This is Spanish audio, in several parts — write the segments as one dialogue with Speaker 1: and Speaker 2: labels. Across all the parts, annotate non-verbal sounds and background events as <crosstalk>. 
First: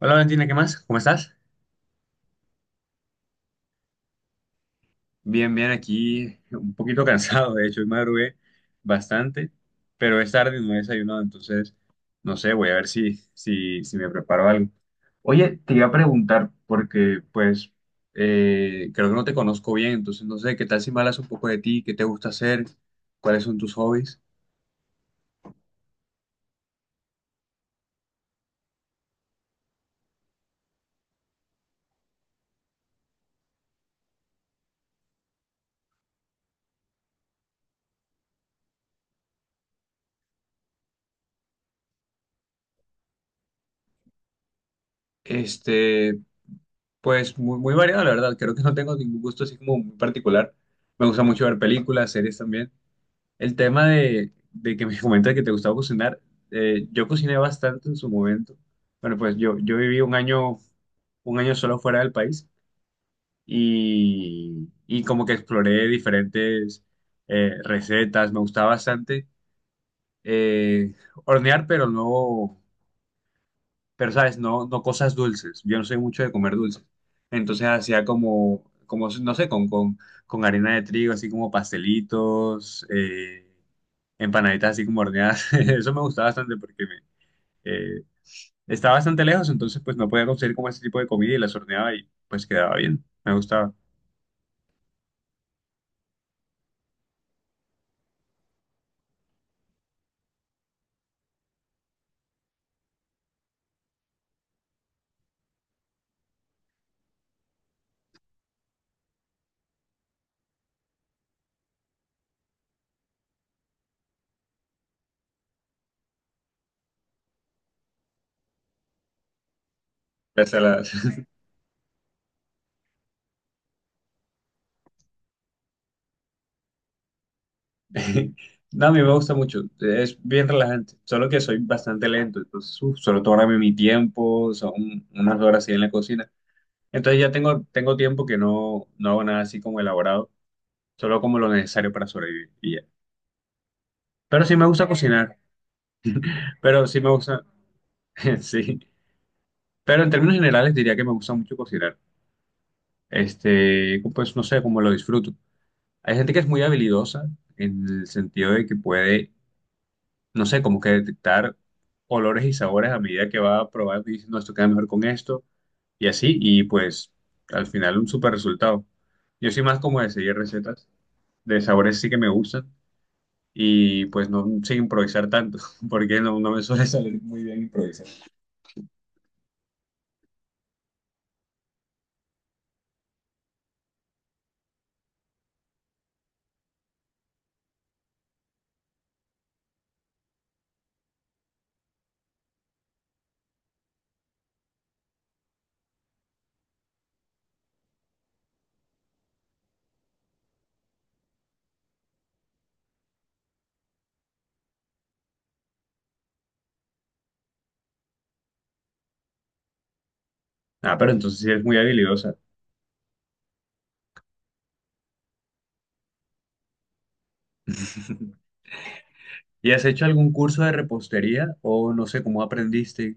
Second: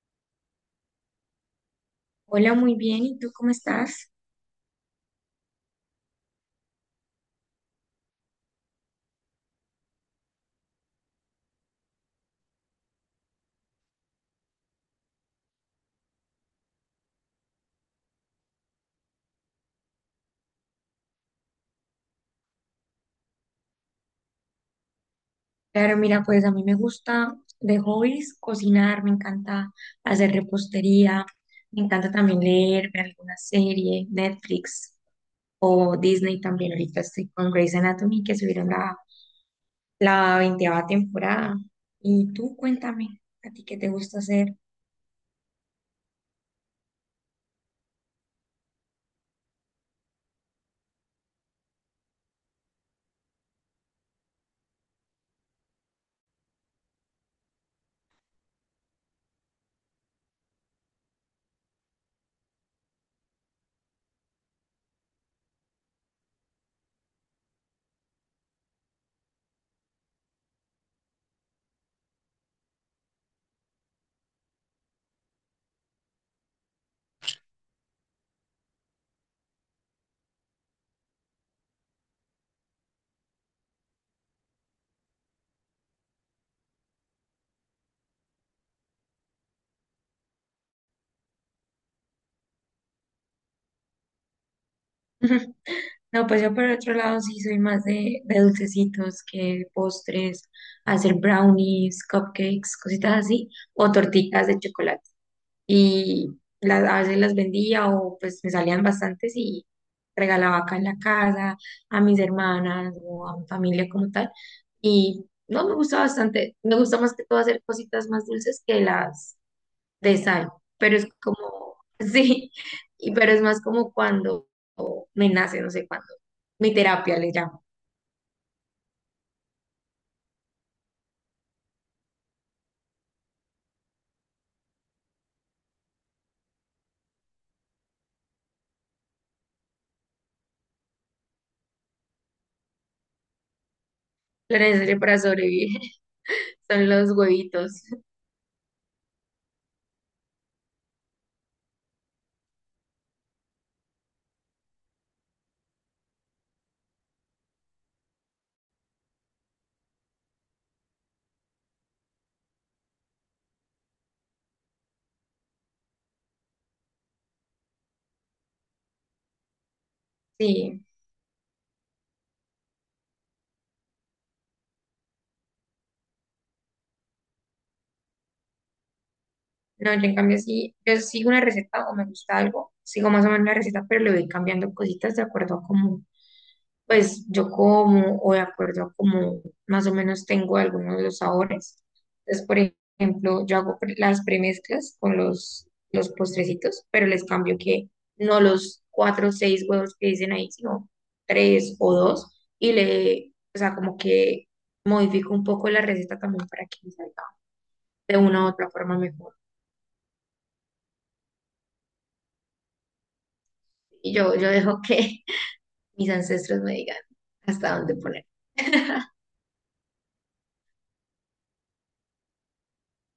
Speaker 1: Hola Valentina, ¿qué más? ¿Cómo estás?
Speaker 2: Hola, muy bien. ¿Y tú cómo estás?
Speaker 1: Bien, aquí un poquito <laughs> cansado, de hecho, hoy madrugué bastante, pero es tarde y no he desayunado, entonces, no sé, voy a ver si me preparo algo. Oye, te iba a preguntar, porque pues creo que no te conozco bien, entonces no sé, ¿qué tal si me hablas un poco de ti? ¿Qué te gusta hacer? ¿Cuáles son tus hobbies?
Speaker 2: Claro, mira, pues a mí me gusta de hobbies cocinar, me encanta hacer repostería, me encanta también leer, ver alguna serie, Netflix o Disney también. Ahorita estoy con Grey's Anatomy que subieron la veinteava temporada. Y tú cuéntame, ¿a ti qué te gusta hacer?
Speaker 1: Este, pues muy variado, la verdad, creo que no tengo ningún gusto así como muy particular. Me gusta mucho ver películas, series también. El tema de que me <laughs> comentas que te gustaba cocinar, yo cociné bastante en su momento. Bueno, pues yo viví un año solo fuera del país y como que exploré diferentes recetas. Me gustaba bastante eh, hornear, pero no, pero sabes, no, no cosas dulces. Yo no soy mucho de comer dulces. Entonces hacía como, como no sé, con harina de trigo, así como pastelitos, empanaditas así como horneadas. <laughs> Eso me gustaba bastante porque me, eh, estaba bastante lejos, entonces pues no podía conseguir como ese tipo de comida y las horneaba y pues quedaba bien. Me gustaba.
Speaker 2: <laughs> No, pues yo por otro lado sí soy más de dulcecitos que postres, hacer brownies, cupcakes, cositas así, o tortitas de chocolate. Y a veces las vendía o pues me salían bastantes y regalaba acá en la casa a mis hermanas o a mi familia como tal. Y no, me gusta bastante, me gusta más que todo hacer cositas más dulces que las de sal,
Speaker 1: Las saladas.
Speaker 2: pero es como, <laughs> sí, pero es más como cuando me nace, no sé cuándo, mi terapia le llamo,
Speaker 1: <laughs> No, a mí me gusta mucho, es bien relajante, solo que soy bastante lento, entonces uf, solo tómame mi tiempo, son unas horas ahí en la cocina. Entonces ya tengo tiempo que no, no hago nada así como elaborado, solo como lo necesario para sobrevivir y ya. Pero sí
Speaker 2: lo
Speaker 1: me gusta
Speaker 2: necesario para
Speaker 1: cocinar,
Speaker 2: sobrevivir <laughs>
Speaker 1: pero
Speaker 2: son
Speaker 1: sí me
Speaker 2: los
Speaker 1: gusta,
Speaker 2: huevitos,
Speaker 1: <laughs> sí. Pero en términos generales diría que me gusta mucho cocinar. Pues no sé, como lo disfruto. Hay gente que es muy habilidosa en el sentido de que puede, no sé, como que detectar olores y sabores a medida que va probando y dice, no, esto queda mejor con esto y así, y pues al final un super resultado. Yo soy más como de seguir
Speaker 2: sí.
Speaker 1: recetas, de sabores sí que me gustan y pues no sin improvisar tanto, <laughs> porque no, no me suele salir muy bien improvisar.
Speaker 2: No, yo en cambio sí, yo sigo una receta o me gusta algo, sigo más o menos la receta, pero le voy cambiando cositas de acuerdo a cómo, pues yo como o de acuerdo a cómo más o menos tengo algunos de los sabores. Entonces, por ejemplo, yo hago las premezclas con los postrecitos, pero les cambio que no los cuatro o seis huevos que dicen ahí, sino tres o dos, y le, o sea, como que modifico un poco la receta también para que me salga de una u otra forma mejor.
Speaker 1: Ah, pero entonces sí eres muy habilidosa.
Speaker 2: Y yo dejo que mis ancestros me digan hasta dónde poner.
Speaker 1: <laughs>
Speaker 2: <laughs>
Speaker 1: ¿Y has hecho algún curso de repostería o no sé cómo aprendiste?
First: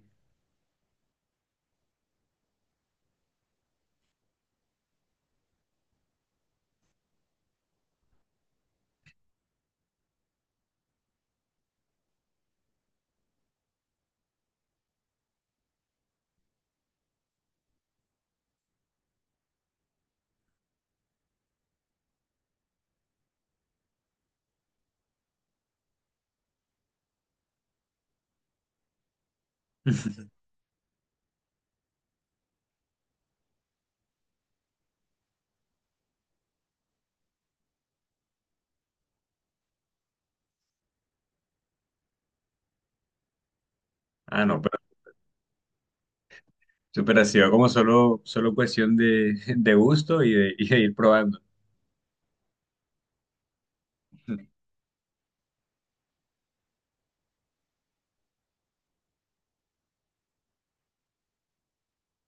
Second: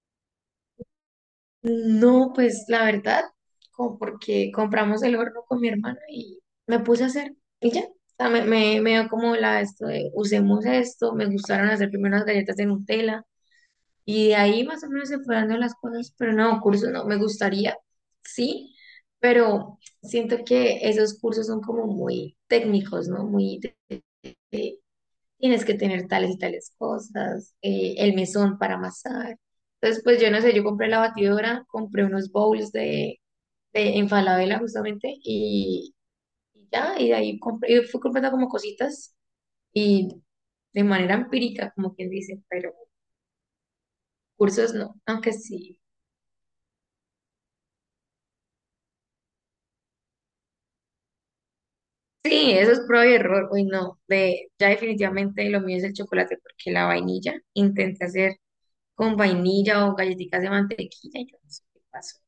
Speaker 2: No, pues la verdad, como porque compramos el horno con mi hermana y me puse a hacer y ya. O sea, me dio como la esto de usemos esto, me gustaron hacer primero unas galletas de Nutella y de ahí más o menos se fueron dando las cosas, pero no, cursos no, me gustaría, sí, pero siento que esos cursos son como muy técnicos, ¿no? Muy de- de- tienes que tener tales y tales cosas, el mesón para amasar. Entonces, pues yo no
Speaker 1: <laughs>
Speaker 2: sé, yo compré la batidora, compré unos bowls de en Falabella justamente y ya, y de ahí compré, y fui comprando como cositas y de manera empírica, como quien dice, pero
Speaker 1: Ah, no,
Speaker 2: cursos no, aunque sí.
Speaker 1: pero ha sido como solo cuestión de, <laughs> de gusto y de ir probando.
Speaker 2: Sí, eso es prueba y error, uy no, de, ya definitivamente lo mío es el chocolate porque la vainilla, intenté hacer con vainilla o galletitas de mantequilla y yo no sé qué pasó.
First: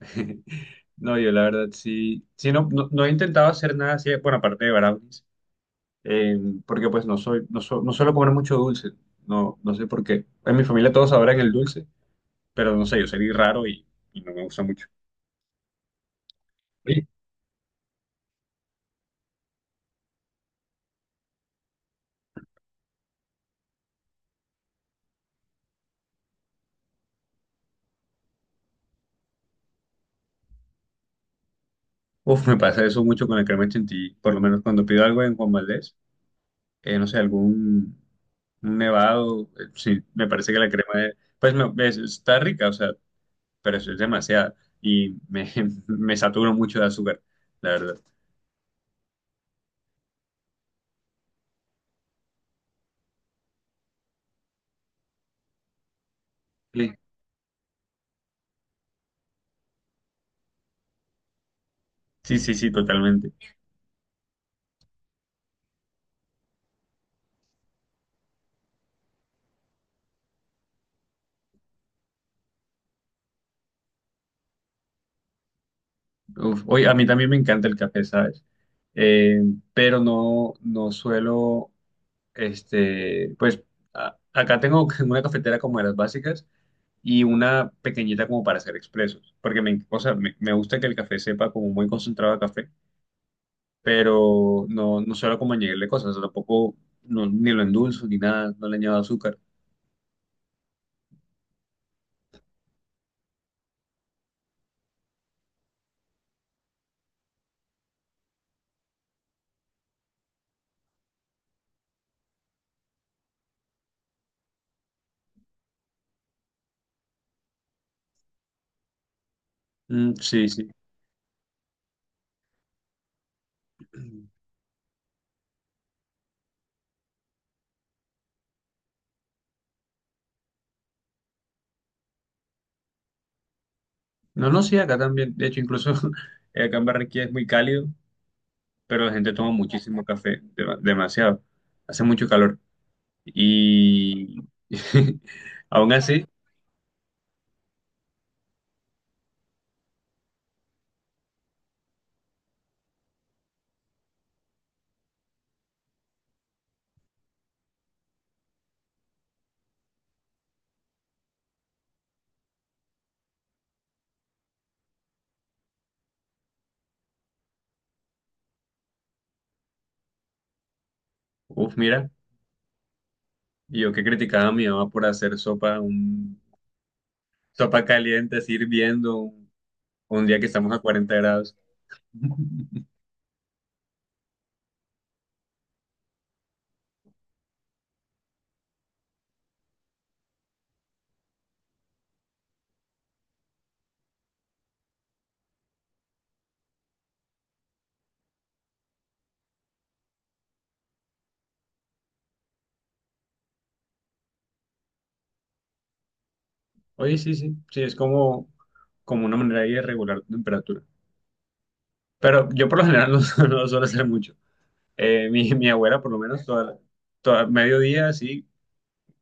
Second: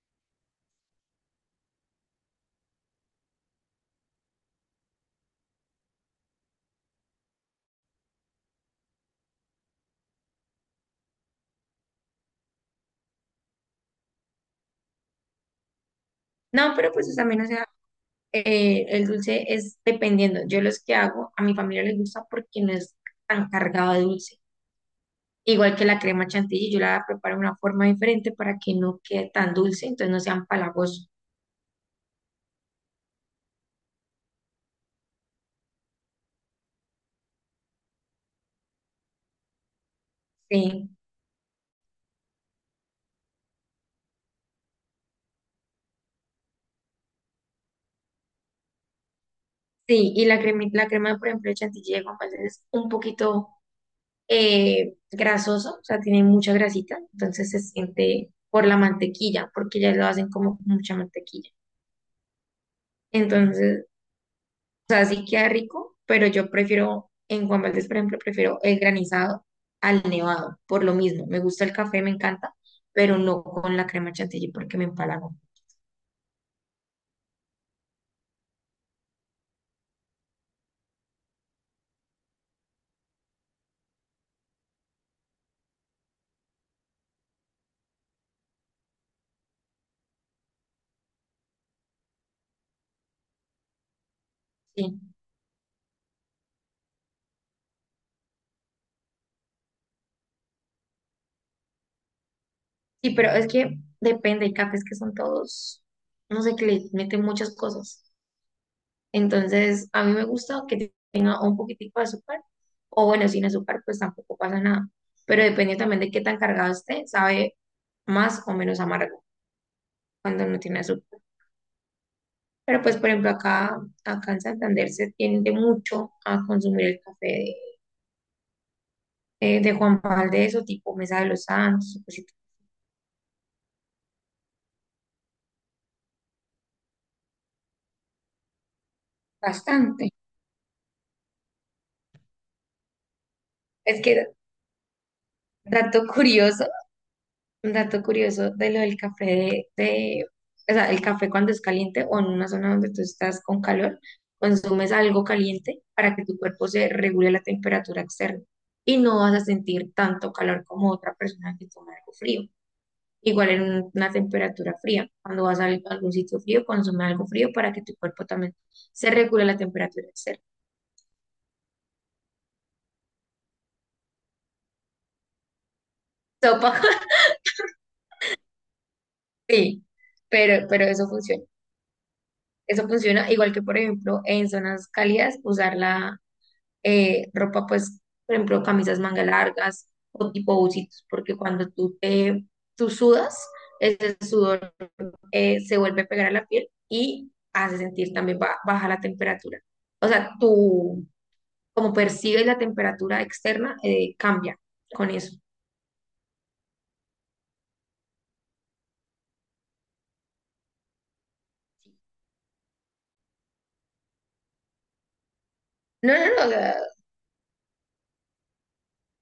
Speaker 1: <laughs> No, yo la verdad sí, sí no, no, no he intentado hacer nada así, bueno, aparte de brownies, eh, porque pues no soy, no, so- no suelo comer mucho dulce, no, no sé por qué. En mi familia todos adoran el dulce, pero no sé, yo salí raro y no me gusta mucho.
Speaker 2: No, pero
Speaker 1: Sí.
Speaker 2: pues eso también el dulce es dependiendo. Yo los que hago, a mi familia les gusta porque no es tan cargado de dulce. Igual que la crema chantilly, yo la preparo de una forma diferente para que no quede tan dulce, entonces no sean palagosos.
Speaker 1: Uf, me pasa eso mucho con el crema chantilly, por lo menos cuando pido algo en Juan Valdez, no sé, algún un nevado, sí, me parece que la
Speaker 2: Sí,
Speaker 1: crema es, pues no, es- está rica, o sea, pero eso es demasiada y me, <laughs> me saturo mucho de azúcar, la verdad.
Speaker 2: sí, y la crema, por ejemplo, de chantilly de Juan Valdez es un poquito grasoso, o sea, tiene mucha
Speaker 1: Sí,
Speaker 2: grasita, entonces se siente por la mantequilla, porque ya lo hacen como con mucha mantequilla.
Speaker 1: sí, sí, sí, totalmente.
Speaker 2: Entonces O sea, sí queda rico, pero yo prefiero, en Juan Valdez, por ejemplo, prefiero el granizado al nevado, por lo mismo. Me gusta el café, me encanta, pero no con la crema chantilly porque me empalago.
Speaker 1: Uf, oye, a mí también me encanta el café, ¿sabes? Eh, pero no, no suelo, pues a- acá tengo <laughs> una cafetera como de las básicas y una pequeñita como para hacer expresos, porque me, o sea, me gusta que el café sepa como muy concentrado a café, pero no,
Speaker 2: Sí.
Speaker 1: no suelo como añadirle cosas, o sea, tampoco no- ni lo endulzo ni nada, no le añado azúcar.
Speaker 2: Sí, pero es que depende, hay cafés que son todos, no sé, que le meten muchas cosas. Entonces, a mí me gusta que tenga un poquitico de azúcar, o bueno, sin azúcar, pues tampoco pasa nada. Pero depende también de qué tan cargado esté, sabe más o menos amargo
Speaker 1: Mm,
Speaker 2: cuando
Speaker 1: sí,
Speaker 2: no
Speaker 1: sí.
Speaker 2: tiene azúcar. Pero pues, por ejemplo, acá en Santander se tiende mucho a consumir el café de Juan Valdez o tipo Mesa de los Santos, pues,
Speaker 1: No, no, sí, acá también, de hecho, incluso <laughs> acá en Barranquilla es muy cálido, pero la gente toma muchísimo
Speaker 2: bastante.
Speaker 1: café, dema- demasiado, hace mucho calor
Speaker 2: Es que,
Speaker 1: y <laughs> aún
Speaker 2: dato
Speaker 1: así,
Speaker 2: curioso, un dato curioso de lo del café o sea, el café cuando es caliente o en una zona donde tú estás con calor, consumes algo caliente para que tu cuerpo se regule la temperatura externa y no vas a sentir tanto calor como otra persona que toma algo frío. Igual en una temperatura fría. Cuando vas a algún sitio frío, consume algo frío para que tu cuerpo también se regule la temperatura externa.
Speaker 1: uff, mira, yo que criticaba a mi mamá por hacer sopa un
Speaker 2: Sopa, <laughs>
Speaker 1: Sopa caliente, así hirviendo,
Speaker 2: sí,
Speaker 1: un día que
Speaker 2: pero,
Speaker 1: estamos a
Speaker 2: pero eso
Speaker 1: 40
Speaker 2: funciona.
Speaker 1: grados.
Speaker 2: Eso
Speaker 1: <laughs>
Speaker 2: funciona igual que, por ejemplo, en zonas cálidas, usar la ropa, pues, por ejemplo, camisas manga largas o tipo bucitos, porque cuando tú sudas, ese sudor se vuelve a pegar a la piel y hace sentir también baja la temperatura. O sea, tu como percibes la temperatura externa, cambia con eso.
Speaker 1: Oye, sí, sí, sí, es como, como una manera ahí de regular la temperatura. Pero yo por lo general no, su- <laughs> no suelo hacer mucho. Mi abuela, por
Speaker 2: No,
Speaker 1: lo
Speaker 2: no,
Speaker 1: menos,
Speaker 2: no, o sea,
Speaker 1: toda, toda mediodía, así,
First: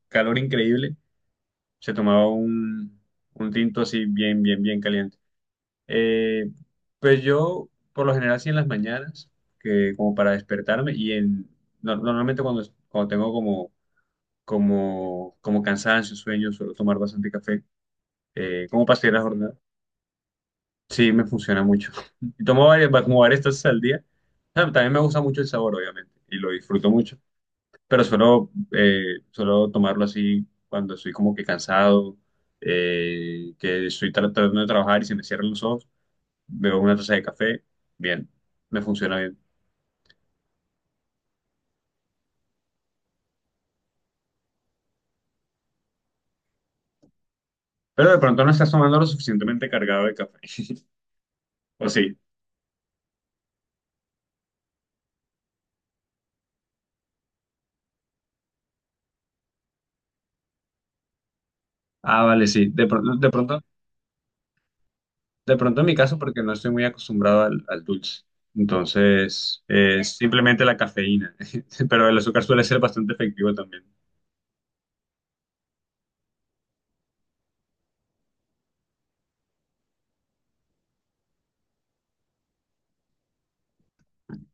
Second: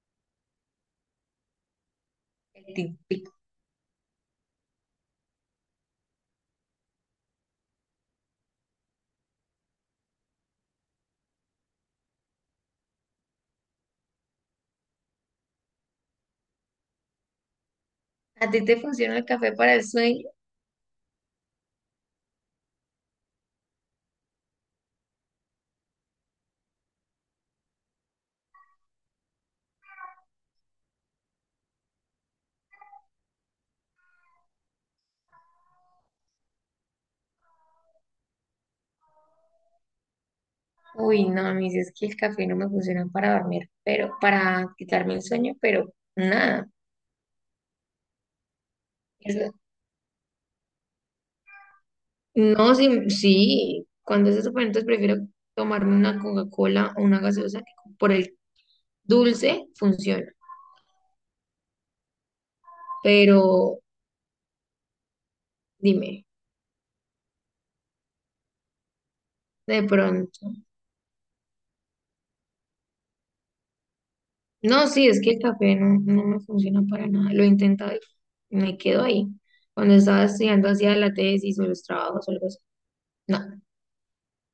Speaker 1: calor increíble, se tomaba
Speaker 2: tic, tic.
Speaker 1: un tinto así bien caliente. Eh, pues yo, por lo general, así en las mañanas, que como para despertarme y en, no- normalmente cuando, cuando tengo como como, como cansancio, sueño, suelo tomar bastante café.
Speaker 2: ¿A ti te
Speaker 1: ¿Como para seguir
Speaker 2: funciona
Speaker 1: la
Speaker 2: el café
Speaker 1: jornada?
Speaker 2: para el sueño?
Speaker 1: Sí, me funciona mucho. <laughs> Y tomo varias, va- como varias tazas al día. Ah, también me gusta mucho el sabor, obviamente, y lo disfruto mucho, pero suelo, suelo tomarlo así cuando estoy como que cansado, que estoy tra- tratando de trabajar y se me cierran los ojos, bebo una taza de café, bien, me funciona bien.
Speaker 2: Uy, no, a mí sí es que el café no me funciona para dormir, pero para quitarme el sueño, pero nada.
Speaker 1: Pero de pronto no estás tomando lo
Speaker 2: Eso-
Speaker 1: suficientemente cargado de café, <laughs> ¿o sí?
Speaker 2: no, sí, sí, cuando es eso, pues, entonces prefiero tomarme una Coca-Cola o una gaseosa que por el dulce funciona,
Speaker 1: Ah, vale, sí, de, pronto- de pronto
Speaker 2: pero
Speaker 1: de pronto en mi caso,
Speaker 2: dime,
Speaker 1: porque no estoy muy acostumbrado al, al dulce. Entonces,
Speaker 2: de
Speaker 1: es
Speaker 2: pronto.
Speaker 1: simplemente la cafeína. <laughs> Pero el azúcar suele ser bastante efectivo también.
Speaker 2: No, sí, es que el café no me funciona para nada. Lo he intentado y me quedo ahí. Cuando estaba estudiando hacía la tesis o los trabajos o algo así. No,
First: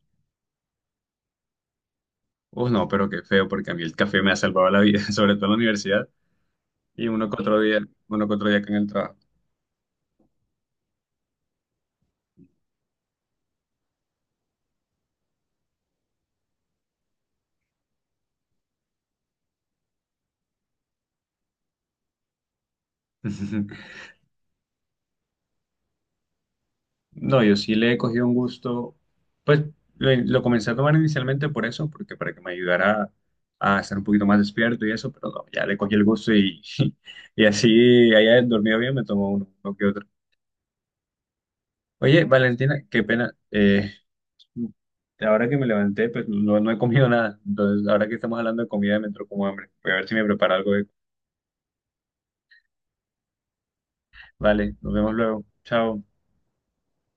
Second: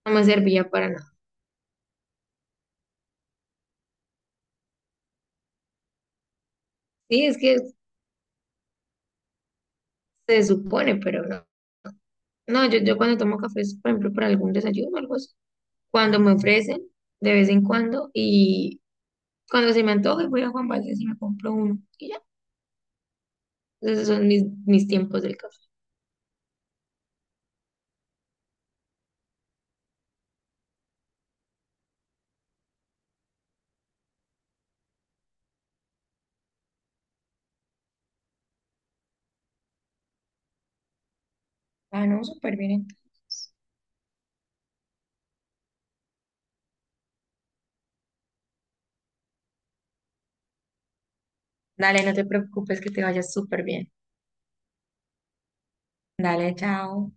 Speaker 2: no me servía para nada.
Speaker 1: Uf, no, pero qué feo, porque a mí el café me ha salvado la vida, <laughs> sobre todo en la universidad. Y
Speaker 2: Sí,
Speaker 1: uno
Speaker 2: es
Speaker 1: que
Speaker 2: que
Speaker 1: otro día, uno que otro día acá en el trabajo.
Speaker 2: se supone, pero no. No, yo cuando tomo café es, por ejemplo, para algún desayuno o algo así. Cuando me ofrecen, de vez en cuando, y cuando se me antoje voy a Juan Valdez y me compro uno. Y ya,
Speaker 1: <laughs>
Speaker 2: esos son mis tiempos del café.
Speaker 1: No, yo sí le he cogido un gusto. Pues lo comencé a tomar inicialmente por eso, porque para que me ayudara a estar un poquito más despierto y eso, pero no, ya le cogí el gusto y, <laughs> y así haya dormido bien, me tomo uno, uno que otro.
Speaker 2: Ah, no,
Speaker 1: Oye,
Speaker 2: súper
Speaker 1: Valentina,
Speaker 2: bien.
Speaker 1: qué pena. Ahora que me levanté, pues no, no he comido nada. Entonces, ahora que estamos hablando de comida, me entró como hambre. Voy a ver si me preparo algo. De-
Speaker 2: Dale, no te preocupes que te vaya súper bien.
Speaker 1: Vale, nos vemos luego. Chao.
Speaker 2: Dale, chao.